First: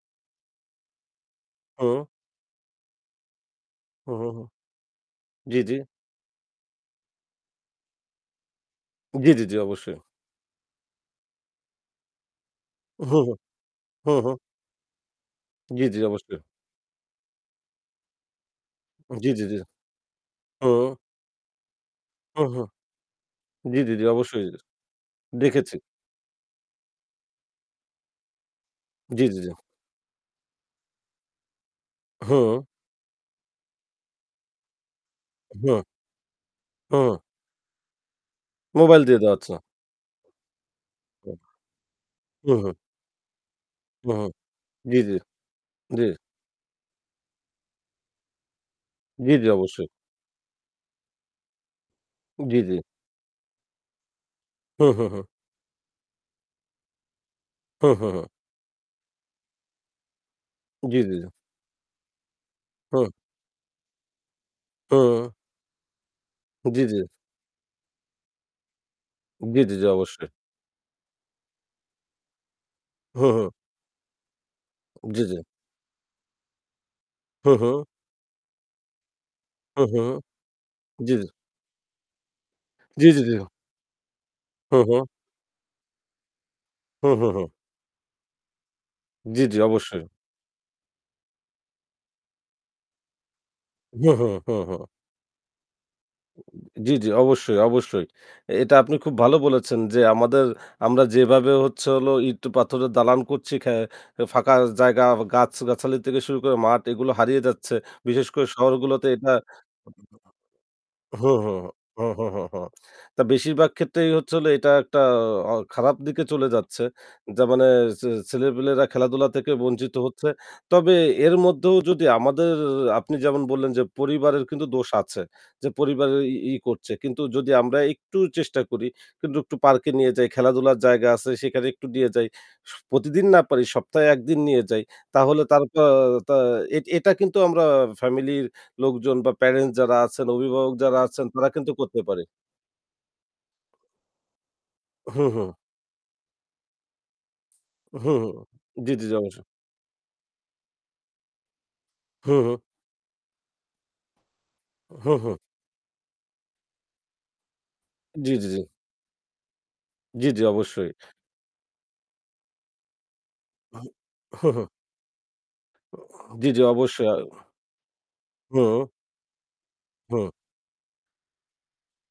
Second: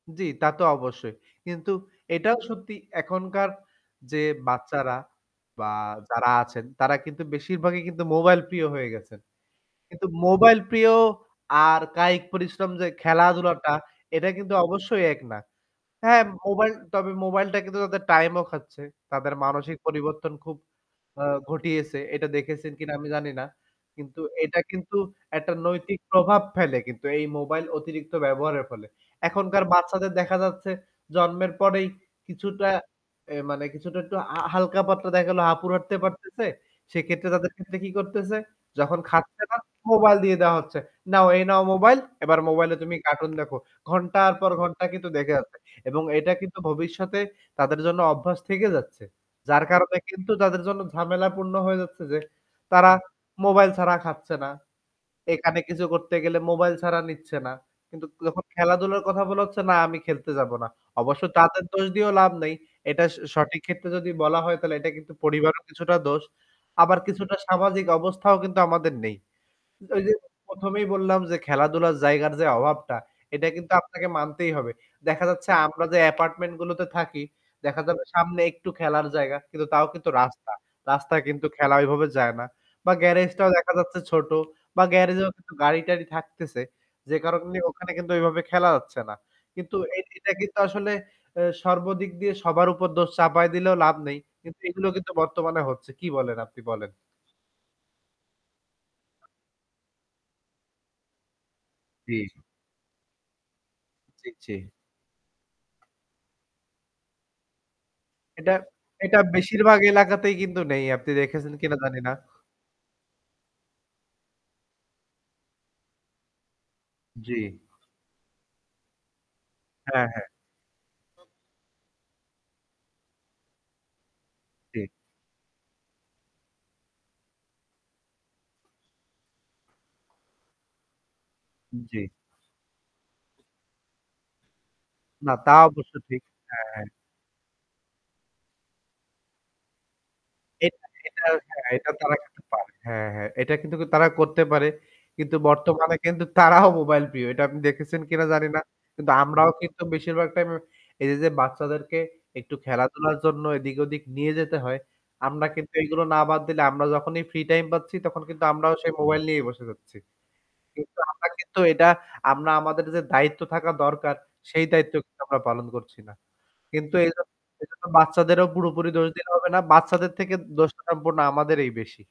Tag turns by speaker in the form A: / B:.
A: জি, তা তো অবশ্যই। কিন্তু
B: হু।
A: এটাও সত্যি এখনকার
B: হু,
A: যে
B: হু, হু।
A: বাচ্চারা
B: জি,
A: বা
B: জি।
A: যারা আছেন, তারা কিন্তু বেশিরভাগই কিন্তু মোবাইল প্রিয় হয়ে গেছেন।
B: জি, জি, জি অবশ্যই।
A: কিন্তু মোবাইল প্রিয় আর কায়িক পরিশ্রম যে
B: হু, হু।
A: খেলাধুলাটা,
B: হু,
A: এটা
B: হু।
A: কিন্তু অবশ্যই এক না।
B: জি, জি
A: হ্যাঁ,
B: অবশ্যই।
A: মোবাইল তবে মোবাইলটা কিন্তু তাদের টাইম ও খাচ্ছে।
B: জি,
A: তাদের
B: জি, জি,
A: মানসিক পরিবর্তন খুব
B: হু।
A: আ ঘটিয়েছে এটা
B: হু, হু।
A: দেখেছেন কিনা আমি জানি না।
B: জি, জি, জি
A: কিন্তু
B: অবশ্যই এ
A: এটা কিন্তু একটা
B: দেখেছি।
A: নৈতিক প্রভাব ফেলে কিন্তু এই মোবাইল অতিরিক্ত ব্যবহারের ফলে।
B: জি, জি, জি।
A: এখনকার বাচ্চাদের দেখা যাচ্ছে, জন্মের পরেই
B: হু।
A: কিছুটা এ মানে কিছুটা একটু আ হালকা-পাতলা দেখা গেলো হাপুর
B: হু।
A: হাঁটতে পারতেছে,
B: হু।
A: সেক্ষেত্রে তাদের ক্ষেত্রে কি করতেছে? যখন
B: মোবাইল দিয়ে দেওয়া
A: খাচ্ছে
B: হচ্ছে।
A: না, মোবাইল দিয়ে দেওয়া হচ্ছে, "নাও, এই নাও মোবাইল,
B: [unintelligible]
A: এবার
B: হু, হু।
A: মোবাইলে তুমি কার্টুন দেখো।"
B: হু, হু।
A: ঘন্টার পর ঘন্টা
B: জি,
A: কিন্তু
B: জি।
A: দেখে যাচ্ছে। এবং
B: জি।
A: এটা কিন্তু ভবিষ্যতে তাদের জন্য অভ্যাস থেকে যাচ্ছে।
B: জি, জি
A: যার
B: অবশ্যই।
A: কারণে কিন্তু তাদের জন্য ঝামেলা পূর্ণ হয়ে যাচ্ছে যে,
B: জি, জি।
A: তারা মোবাইল ছাড়া খাচ্ছে না।
B: হু, হু, হু।
A: এখানে কিছু করতে গেলে মোবাইল ছাড়া নিচ্ছে না।
B: হু, হু,
A: কিন্তু
B: হু।
A: যখন খেলাধুলার কথা বলা হচ্ছে, "না আমি খেলতে যাব না।"
B: জি, জি,
A: অবশ্য
B: জি।
A: তাদের দোষ দিয়েও লাভ নেই। এটা
B: হু।
A: স সঠিক ক্ষেত্রে যদি বলা হয় তাহলে এটা কিন্তু
B: হু।
A: পরিবারও কিছুটা দোষ।
B: জি, জি।
A: আবার কিছুটা সামাজিক অবস্থাও কিন্তু আমাদের নেই।
B: জি, জি, জি
A: ওই যে
B: অবশ্যই।
A: প্রথমেই বললাম যে খেলাধুলার জায়গার যে অভাবটা
B: হু,
A: এটা
B: হু।
A: কিন্তু আপনাকে মানতেই হবে।
B: জি,
A: দেখা
B: জি।
A: যাচ্ছে আমরা যে অ্যাপার্টমেন্ট গুলোতে থাকি,
B: হু,
A: দেখা
B: হু।
A: যাবে সামনে একটু খেলার জায়গা, কিন্তু
B: হু,
A: তাও
B: হু।
A: কিন্তু রাস্তা।
B: জি,
A: রাস্তায়
B: জি।
A: কিন্তু খেলা ঐভাবে যায় না। বা
B: জি, জি, জি।
A: গ্যারেজটাও দেখা যাচ্ছে ছোট
B: হু,
A: বা
B: হু।
A: গ্যারেজেও গাড়ি-টাড়ি থাকতেছে।
B: হু,
A: যে
B: হু, হু।
A: কারণে ওখানে কিন্তু ঐভাবে খেলা যাচ্ছে না।
B: জি, জি,
A: কিন্তু এই
B: অবশ্যই।
A: এটা কিন্তু আসলে এ সর্বদিক দিয়ে সবার উপর দোষ চাপাই দিলেও লাভ
B: হু,
A: নেই।
B: হু, হু,
A: কিন্তু
B: হু।
A: এগুলো কিন্তু বর্তমানে হচ্ছে। কি বলেন আপনি
B: [unintelligible]
A: বলেন?
B: জি, জি অবশ্যই, অবশ্যই। এটা আপনি খুব ভালো বলেছেন যে, আমাদের আমরা যেভাবে হচ্ছে হলো
A: জি।
B: ইট-পাথরের দালান করছি খ্যা আ
A: জি, জি।
B: ফাঁকা জায়গা গাছ গাছালি থেকে শুরু করে মাঠ এগুলো হারিয়ে যাচ্ছে। বিশেষ করে
A: এটা
B: শহরগুলোতে
A: এটা
B: এটা
A: বেশিরভাগ এলাকাতেই কিন্তু নেই, আপনি
B: [unintelligible] হুম, হু,
A: দেখেছেন কিনা জানি
B: হু,
A: না।
B: হু, হু, হু, তা বেশিরভাগ ক্ষেত্রেই হচ্ছে হলো এটা একটা আ খারাপ দিকে চলে যাচ্ছে।
A: জি।
B: যার মানে ছে ছেলেপেলেরা খেলাধুলা থেকে বঞ্চিত
A: হ্যাঁ, হ্যাঁ।
B: হচ্ছে। তবে
A: [unintelligible]
B: এর মধ্যেও যদি আমাদের আপনি যেমন বললেন যে, "পরিবারের কিন্তু দোষ
A: ঠিক।
B: আছে।" যে পরিবারের ই ই করছে, কিন্তু যদি আমরা একটু চেষ্টা করি কিন্তু একটু পার্কে নিয়ে যাই, খেলাধুলার জায়গা আছে সেখানে একটু
A: জি।
B: নিয়ে যাই। স প্রতিদিন না পারি, সপ্তাহে একদিন নিয়ে যাই
A: না
B: তাহলে
A: তা
B: তার
A: অবশ্য ঠিক,
B: আ
A: হ্যাঁ,
B: এট
A: হ্যাঁ।
B: এটা কিন্তু আমরা ফ্যামিলির লোকজন বা প্যারেন্টস যারা আছেন, অভিভাবক
A: এটা
B: যারা
A: এটা
B: আছেন তারা
A: হ্যাঁ
B: কিন্তু
A: এটা
B: করতে
A: তারা
B: পারে।
A: কিন্তু পারে, হ্যাঁ, হ্যাঁ এটা কিন্তু তারা করতে পারে।
B: হু,
A: কিন্তু
B: হু।
A: বর্তমানে কিন্তু তারাও মোবাইল প্রিয়, এটা আপনি দেখেছেন
B: হু।
A: কিনা জানি না।
B: জি, জি,
A: কিন্তু
B: জি অবশ্যই।
A: আমরাও কিন্তু বেশিরভাগ টাইমে এই যে, যে বাচ্চাদেরকে
B: হু,
A: একটু
B: হু।
A: খেলাধুলার জন্য এদিক-ওদিক নিয়ে যেতে হয়,
B: হু, হু।
A: আমরা কিন্তু এইগুলো না বাদ দিলে আমরা যখনই ফ্রি টাইম পাচ্ছি তখন
B: জি,
A: কিন্তু
B: জি, জি।
A: আমরাও সেই মোবাইল নিয়েই বসে যাচ্ছি।
B: জি, জি, অবশ্যই।
A: কিন্তু আমরা কিন্তু এটা আমরা আমাদের যে দায়িত্ব থাকা দরকার,
B: [unintelligible] হু, হু।
A: সেই দায়িত্ব আমরা পালন করছি না।
B: উ জি, জি,
A: কিন্তু
B: অবশ্যই।
A: এই
B: আ
A: জ এই জন্য বাচ্চাদেরও পুরোপুরি
B: হু।
A: দোষ দিলে হবে না। বাচ্চাদের
B: হু।
A: থেকে দোষটা সম্পূর্ণ আমাদেরই বেশি।